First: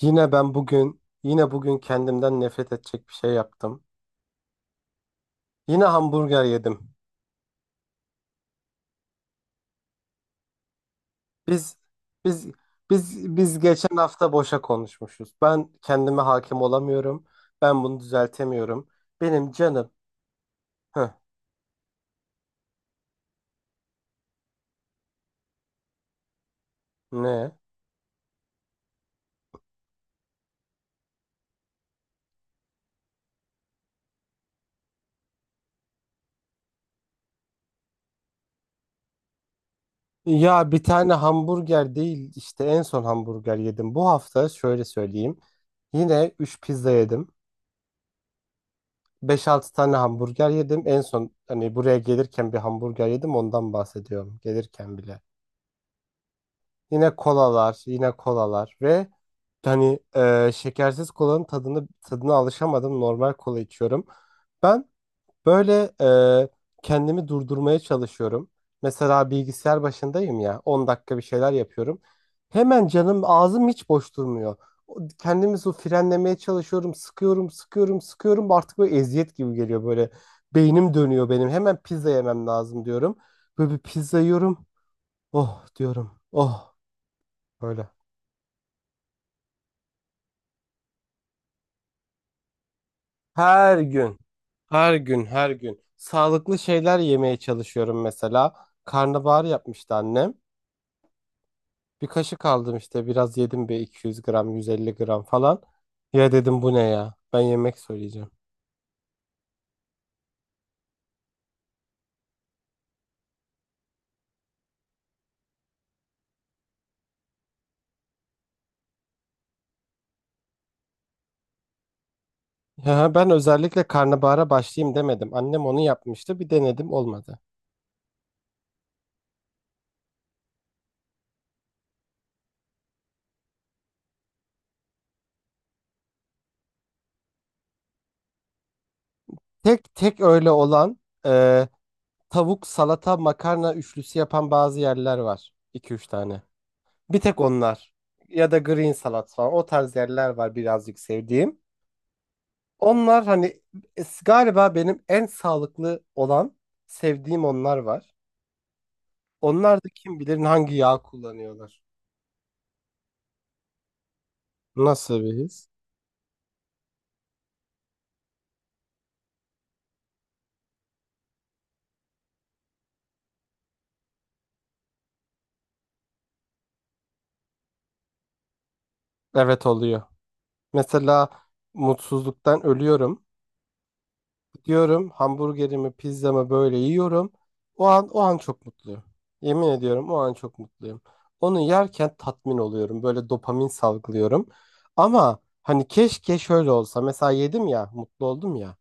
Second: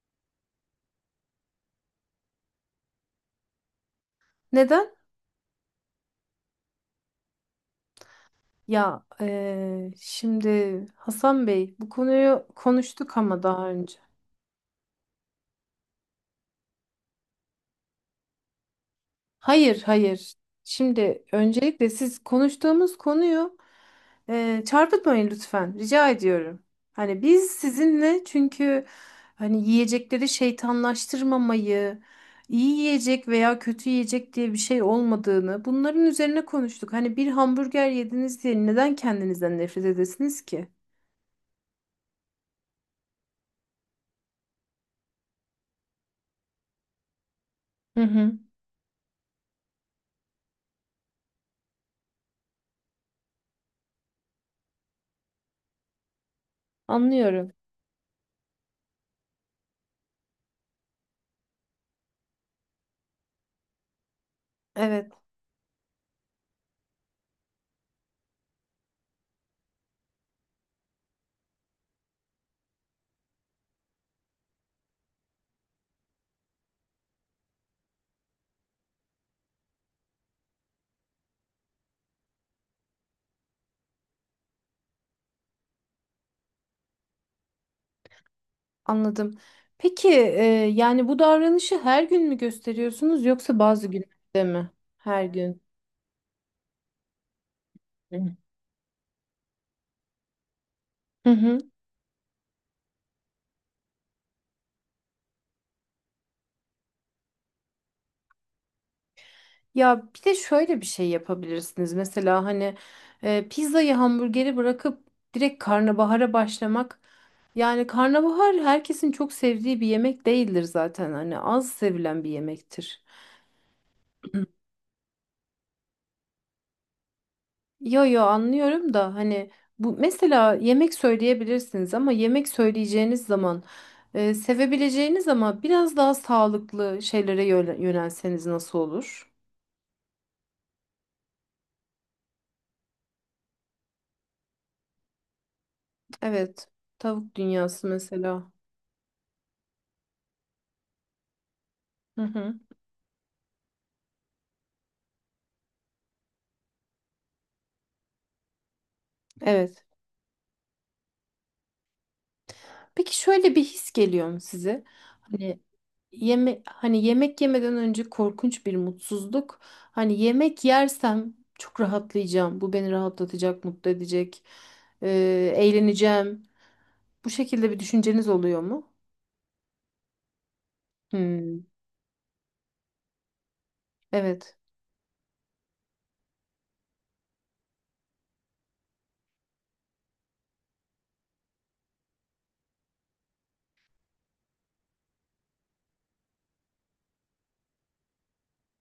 Yine ben bugün, yine bugün kendimden nefret edecek bir şey yaptım. Neden? Yine hamburger yedim. Ya şimdi Hasan Bey Biz, bu biz, konuyu konuştuk biz, ama biz daha önce. geçen hafta boşa konuşmuşuz. Ben kendime hakim olamıyorum. Ben bunu düzeltemiyorum. Benim Hayır canım. hayır. Heh, Şimdi öncelikle siz konuştuğumuz konuyu çarpıtmayın lütfen. Rica ediyorum. Hani biz ne? sizinle çünkü hani yiyecekleri şeytanlaştırmamayı, iyi yiyecek veya kötü yiyecek diye bir şey olmadığını bunların üzerine konuştuk. Hani bir hamburger yediniz diye neden kendinizden nefret edesiniz ki? Ya bir tane hamburger değil işte en son hamburger yedim. Bu hafta şöyle söyleyeyim. Yine 3 pizza yedim. Hı hı, Beş altı tane hamburger yedim. En son hani buraya gelirken bir hamburger yedim ondan bahsediyorum. Gelirken bile. Yine anlıyorum. kolalar, yine kolalar ve hani şekersiz kolanın tadını tadına alışamadım. Normal kola içiyorum. Ben Evet. böyle e, kendimi durdurmaya çalışıyorum. Mesela bilgisayar başındayım ya 10 dakika bir şeyler yapıyorum. Hemen canım ağzım hiç boş durmuyor. Kendimi su frenlemeye çalışıyorum. Sıkıyorum, sıkıyorum, sıkıyorum. Artık böyle eziyet gibi geliyor böyle. Beynim dönüyor benim. Hemen pizza yemem lazım diyorum. Böyle bir pizza yiyorum. Oh diyorum. Oh böyle. Anladım. Peki yani bu davranışı her gün mü gösteriyorsunuz yoksa Her bazı gün, günlerde mi? her gün, Her her gün. gün sağlıklı şeyler yemeye çalışıyorum Hı. mesela. Karnabahar yapmıştı annem. Hı hı. Bir kaşık aldım işte biraz yedim bir 200 gram, 150 gram falan. Ya dedim bu ne ya? Ben yemek söyleyeceğim. Ya bir de şöyle bir şey yapabilirsiniz. Mesela hani pizzayı hamburgeri bırakıp direkt karnabahara başlamak. Yani karnabahar herkesin çok sevdiği bir yemek değildir zaten. Hani az sevilen bir yemektir. Ya ben özellikle karnabahara başlayayım demedim. Annem onu yapmıştı. Bir denedim olmadı. Yo yo anlıyorum da hani bu mesela yemek söyleyebilirsiniz ama yemek söyleyeceğiniz zaman sevebileceğiniz ama biraz daha sağlıklı şeylere yönelseniz nasıl olur? Tek tek öyle olan e, tavuk, salata, makarna üçlüsü yapan bazı yerler var. 2 üç tane. Evet. Bir Tavuk tek dünyası onlar ya mesela. da green salat falan o tarz yerler var birazcık sevdiğim. Hı hı. Onlar hani galiba benim en sağlıklı olan sevdiğim onlar var. Onlar Evet. da kim bilir hangi yağ kullanıyorlar. Peki şöyle bir his geliyor mu size? Nasıl bir Hani his? yeme Hani yemek yemeden önce korkunç bir mutsuzluk. Hani yemek yersem çok rahatlayacağım. Bu beni rahatlatacak, mutlu edecek. e, Eğleneceğim. Bu şekilde bir düşünceniz oluyor mu? Evet oluyor. Mesela Hmm, mutsuzluktan ölüyorum. evet. Diyorum hamburgerimi, pizzamı böyle yiyorum. O an o an çok mutluyum. Yemin ediyorum o an çok mutluyum. Onu yerken tatmin oluyorum. Böyle dopamin salgılıyorum. Ama hani keşke şöyle olsa. Mesela yedim ya, mutlu oldum ya.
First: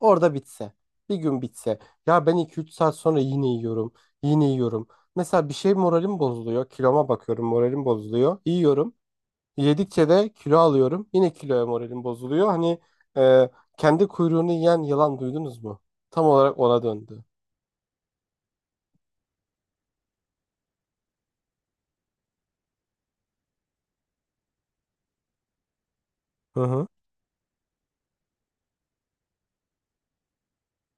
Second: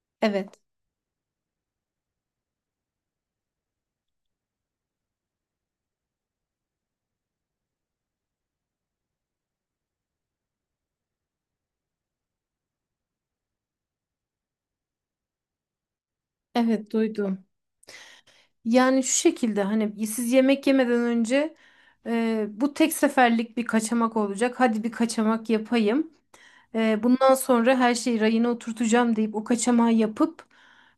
Orada Evet. bitse. Bir gün bitse. Ya ben iki üç saat sonra yine yiyorum. Yine yiyorum. Mesela bir şey moralim bozuluyor. Kiloma bakıyorum, moralim bozuluyor. Yiyorum. Yedikçe de kilo alıyorum. Yine kiloya moralim bozuluyor. Hani e, kendi kuyruğunu yiyen yılan duydunuz mu? Tam olarak ona Evet döndü. duydum. Yani şu şekilde hani siz yemek yemeden önce bu tek seferlik bir kaçamak olacak. Hadi bir kaçamak yapayım. Hı hı. Bundan sonra her şeyi rayına oturtacağım deyip o kaçamağı yapıp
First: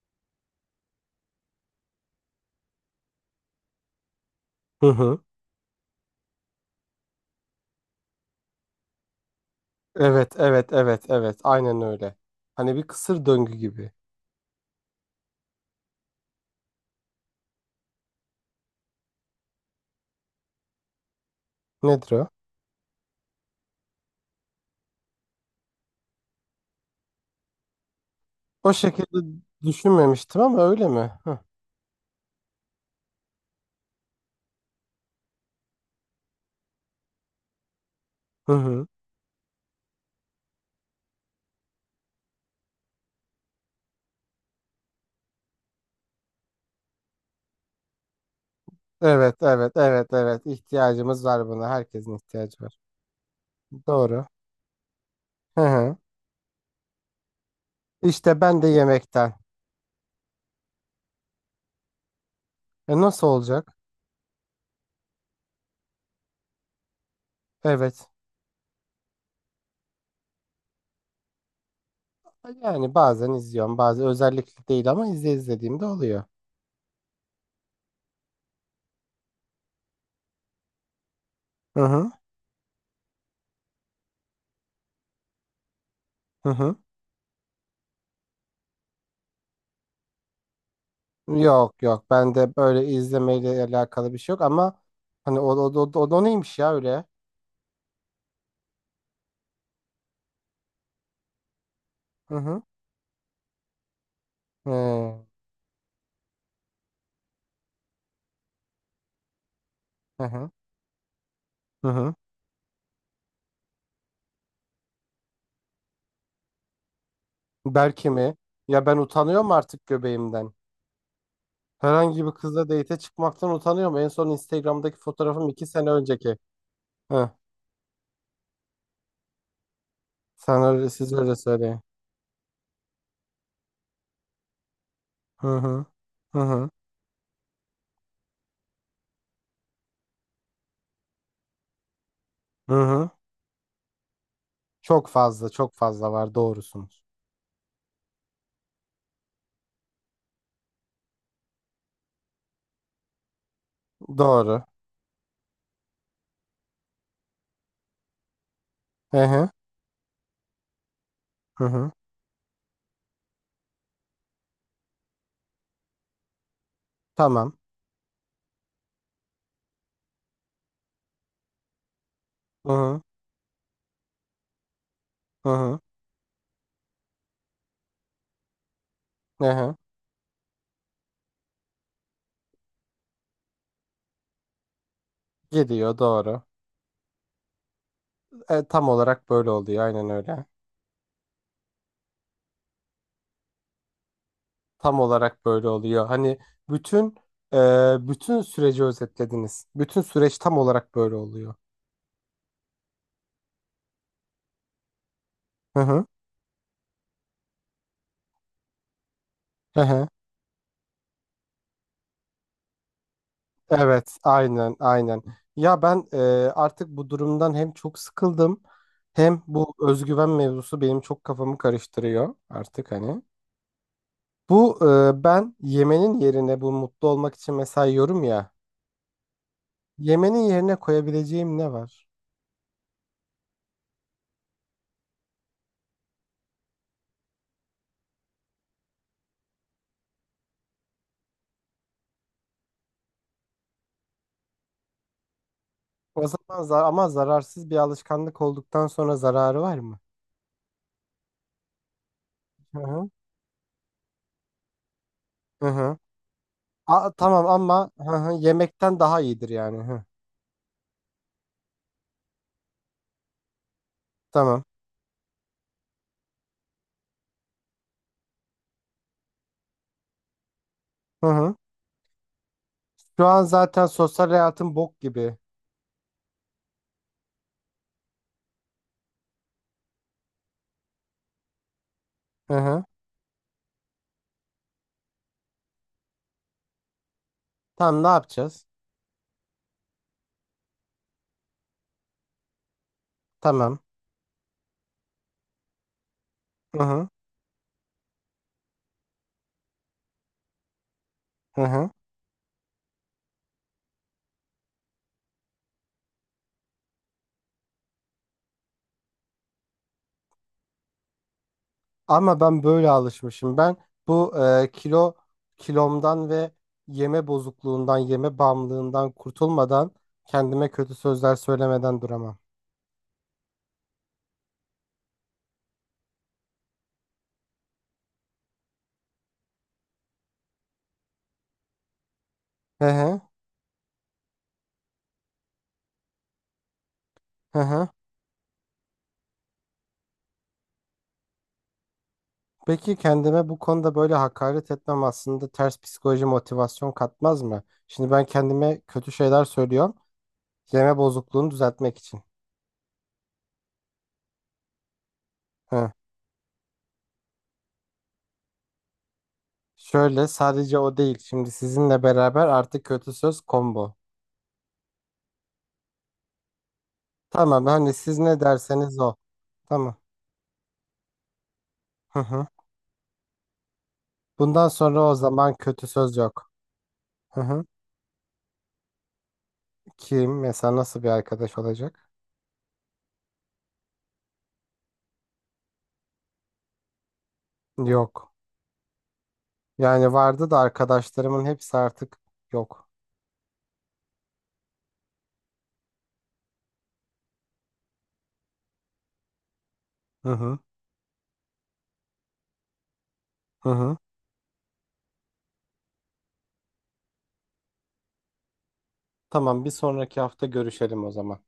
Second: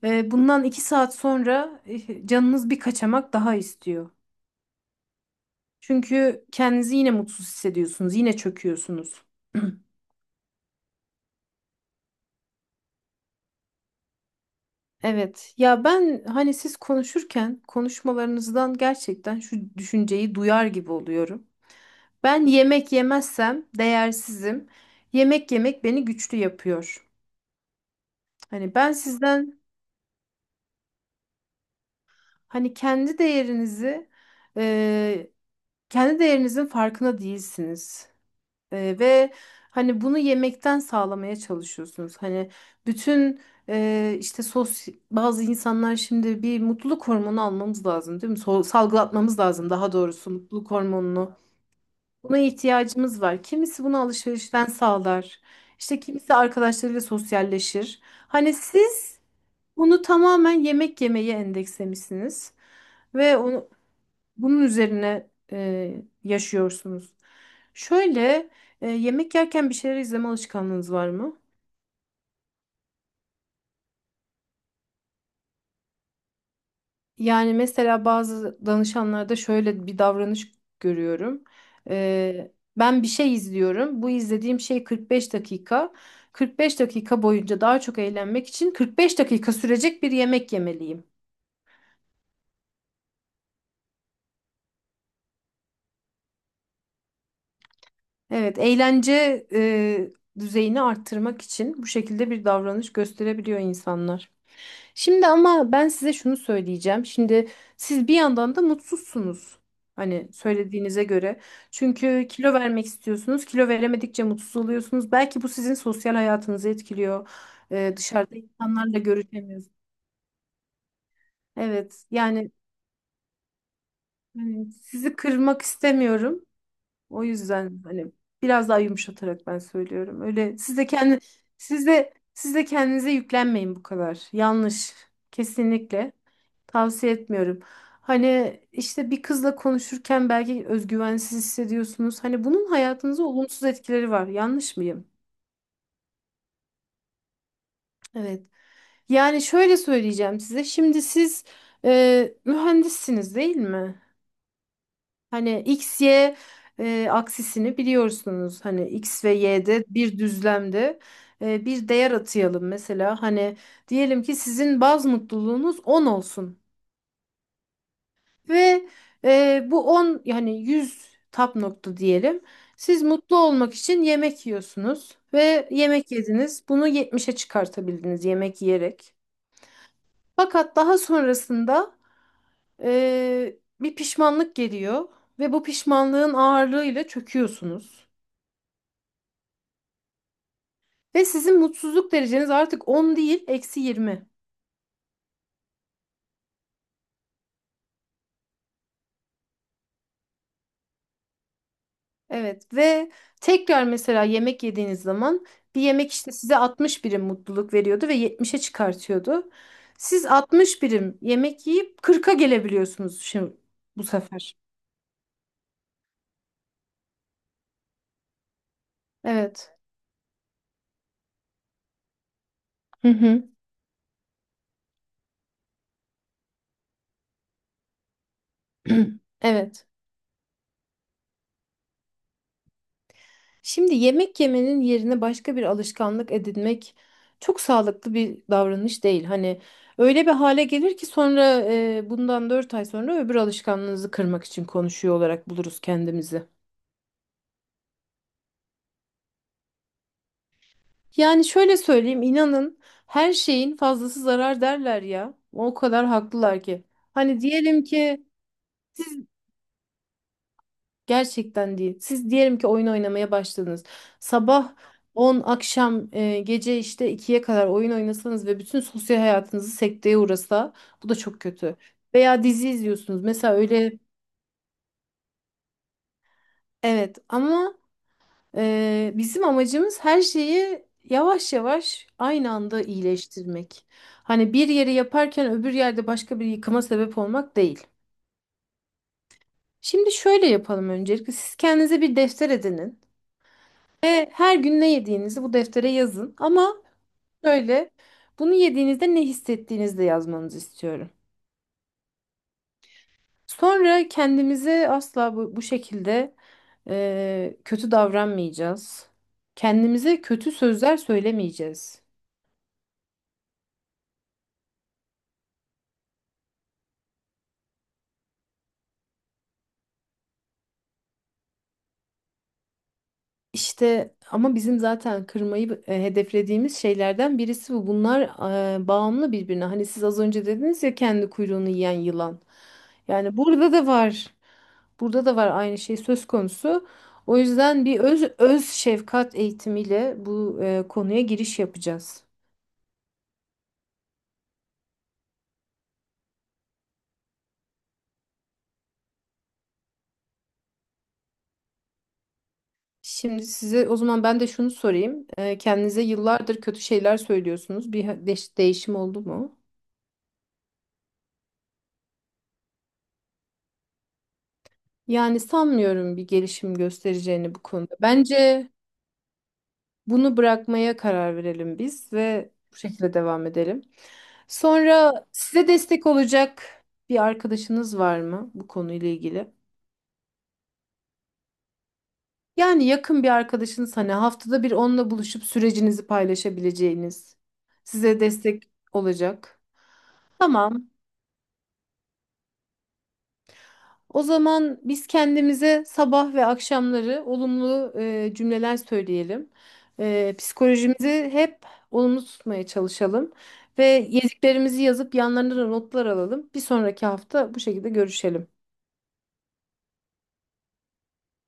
bundan 2 saat sonra canınız bir kaçamak daha istiyor. Hı hı. Çünkü kendinizi yine mutsuz hissediyorsunuz. Yine çöküyorsunuz. Evet, evet, evet, evet. Aynen öyle. Hani bir kısır döngü gibi. Evet, ya ben hani siz konuşurken konuşmalarınızdan gerçekten şu düşünceyi duyar gibi oluyorum. Nedir o? Ben yemek yemezsem değersizim. Yemek yemek beni güçlü yapıyor. O Hani ben şekilde sizden, düşünmemiştim ama öyle mi? Hı hani kendi değerinizi, e, kendi değerinizin farkına değilsiniz. hı. Hı. Ve hani bunu yemekten sağlamaya çalışıyorsunuz. Hani bütün işte sos bazı insanlar, şimdi bir mutluluk hormonu almamız lazım değil mi? Evet, Salgılatmamız lazım evet, daha evet, doğrusu evet. mutluluk İhtiyacımız hormonunu. var buna. Herkesin Buna ihtiyacı var. ihtiyacımız var. Kimisi bunu Doğru. alışverişten sağlar. Hı hı. İşte kimisi arkadaşlarıyla sosyalleşir. İşte Hani ben de siz yemekten. bunu tamamen yemek yemeye endekslemişsiniz. E nasıl Ve onu, olacak? bunun üzerine e, yaşıyorsunuz. Evet. Şöyle yemek yerken bir şeyler izleme alışkanlığınız var mı? Yani bazen izliyorum, bazen özellikle değil ama izlediğimde oluyor. Yani mesela bazı danışanlarda şöyle bir davranış görüyorum. Hı hı, Ben bir şey izliyorum. Bu izlediğim şey 45 dakika. hı hı. 45 dakika boyunca daha çok eğlenmek için 45 dakika sürecek bir yemek yemeliyim. Yok yok, bende böyle izlemeyle alakalı bir şey yok ama hani o neymiş ya öyle? Evet, eğlence düzeyini arttırmak için bu şekilde Hı bir hı. davranış gösterebiliyor insanlar. He, Şimdi ama ben size şunu söyleyeceğim. Şimdi siz bir yandan da mutsuzsunuz. hı Hani hı. söylediğinize göre. Hı hı. Çünkü kilo vermek istiyorsunuz. Kilo veremedikçe mutsuz oluyorsunuz. Belki bu sizin sosyal hayatınızı etkiliyor. Belki mi? Dışarıda Ya ben insanlarla utanıyorum görüşemiyorsunuz. artık göbeğimden. Evet, Herhangi bir yani kızla date'e çıkmaktan utanıyorum. En son hani Instagram'daki sizi fotoğrafım kırmak iki sene önceki. istemiyorum. O Hı. yüzden hani biraz daha yumuşatarak ben söylüyorum. Öyle Sen siz de öyle, siz kendi öyle söyleyin. siz de siz de kendinize yüklenmeyin bu kadar. Yanlış. Hı hı. Kesinlikle Hı hı. tavsiye etmiyorum. Hani işte bir kızla konuşurken belki özgüvensiz hissediyorsunuz. Hani bunun Hı hı. hayatınıza olumsuz etkileri var. Yanlış mıyım? Çok fazla, çok fazla var. Doğrusunuz. Evet. Yani şöyle söyleyeceğim size. Şimdi siz mühendissiniz değil mi? Doğru. Hani X, Y aksisini biliyorsunuz. Hani Hı X ve hı. Y'de bir düzlemde Hı bir hı. değer atayalım mesela. Hani diyelim ki sizin baz mutluluğunuz 10 olsun. Tamam. Ve bu 10, yani 100 tap nokta diyelim. Hı hı. Siz mutlu olmak için yemek yiyorsunuz Hı ve hı. yemek yediniz. Bunu 70'e çıkartabildiniz yemek yiyerek. Hı hı. Fakat daha sonrasında bir pişmanlık geliyor ve bu Gidiyor pişmanlığın doğru. ağırlığıyla çöküyorsunuz. E, tam olarak böyle oluyor. Aynen öyle. Ve sizin mutsuzluk dereceniz artık 10 değil, -20. Tam olarak böyle oluyor. Hani bütün bütün süreci özetlediniz. Bütün süreç tam olarak böyle oluyor. Evet, ve tekrar mesela yemek yediğiniz zaman Hı bir hı. yemek işte size 60 birim mutluluk veriyordu ve 70'e çıkartıyordu. Hı hı. Siz 60 birim yemek yiyip 40'a gelebiliyorsunuz şimdi bu Evet, sefer. aynen, aynen. Ya ben artık bu durumdan hem çok sıkıldım hem bu Evet. özgüven mevzusu benim çok kafamı karıştırıyor artık Hı hani. hı. Bu ben yemenin yerine bu mutlu olmak için mesela yiyorum ya. Evet. Yemenin yerine koyabileceğim ne var? Şimdi yemek yemenin yerine başka bir alışkanlık edinmek çok sağlıklı bir davranış değil. Hani öyle bir hale gelir ki sonra bundan 4 ay sonra öbür alışkanlığınızı kırmak için konuşuyor olarak buluruz O kendimizi. zaman ama zararsız bir alışkanlık olduktan sonra zararı var mı? Yani şöyle söyleyeyim, Hı inanın, hı. her şeyin fazlası zarar derler ya. Hı O hı. kadar haklılar ki. Hani Tamam diyelim ama hı ki hı, yemekten daha siz, iyidir yani. Hı. gerçekten değil. Siz diyelim ki oyun oynamaya başladınız. Tamam. Sabah 10, akşam gece işte ikiye kadar oyun oynasanız ve bütün sosyal hayatınızı sekteye uğrasa, bu da Hı çok hı. kötü. Veya dizi izliyorsunuz. Şu an Mesela zaten öyle, sosyal hayatım bok gibi. evet, ama bizim amacımız her şeyi yavaş yavaş aynı Hı anda hı. iyileştirmek. Hani bir yeri yaparken öbür yerde başka bir yıkıma sebep olmak değil. Tamam ne yapacağız? Şimdi şöyle yapalım öncelikle. Siz kendinize bir defter edinin. Tamam. Ve her gün ne yediğinizi bu deftere yazın. Ama Hı hı. şöyle, bunu yediğinizde ne hissettiğinizi de yazmanızı istiyorum. Hı hı. Sonra kendimize asla bu şekilde kötü davranmayacağız. Kendimize kötü sözler söylemeyeceğiz. Ama ben böyle alışmışım. Ben bu kilomdan ve yeme bozukluğundan, yeme bağımlılığından kurtulmadan kendime kötü sözler söylemeden duramam. İşte ama bizim zaten kırmayı hedeflediğimiz şeylerden birisi bu. Bunlar bağımlı birbirine. Hani siz az önce dediniz ya, kendi kuyruğunu yiyen yılan. Hı hı. Yani burada da var. Burada da var, aynı şey söz konusu. O Hı yüzden hı. bir öz şefkat eğitimiyle bu konuya giriş yapacağız. Peki kendime bu konuda böyle hakaret etmem aslında ters psikoloji motivasyon katmaz mı? Şimdi ben kendime kötü şeyler söylüyorum. Yeme bozukluğunu düzeltmek için. Şimdi size o zaman ben de şunu sorayım. Hı. Kendinize yıllardır kötü şeyler söylüyorsunuz. Bir değişim oldu mu? Şöyle sadece o değil. Şimdi sizinle beraber artık kötü söz combo. Yani sanmıyorum bir gelişim göstereceğini bu Tamam hani konuda. siz ne Bence, derseniz o. Tamam. bunu bırakmaya karar verelim biz Hı hı. ve bu şekilde devam edelim. Bundan sonra Sonra o zaman size kötü destek söz yok. olacak bir Hı hı. arkadaşınız var mı bu konuyla ilgili? Kim mesela nasıl bir arkadaş olacak? Yani yakın bir arkadaşınız, hani haftada bir onunla buluşup sürecinizi paylaşabileceğiniz, size Yok. destek olacak. Yani vardı da Tamam. arkadaşlarımın hepsi artık yok. O zaman biz kendimize sabah ve akşamları olumlu cümleler söyleyelim. Hı hı. Psikolojimizi hep olumlu tutmaya çalışalım Hı ve hı. yediklerimizi yazıp yanlarına da notlar alalım. Bir sonraki hafta bu şekilde görüşelim. Tamam, bir sonraki hafta görüşelim o zaman.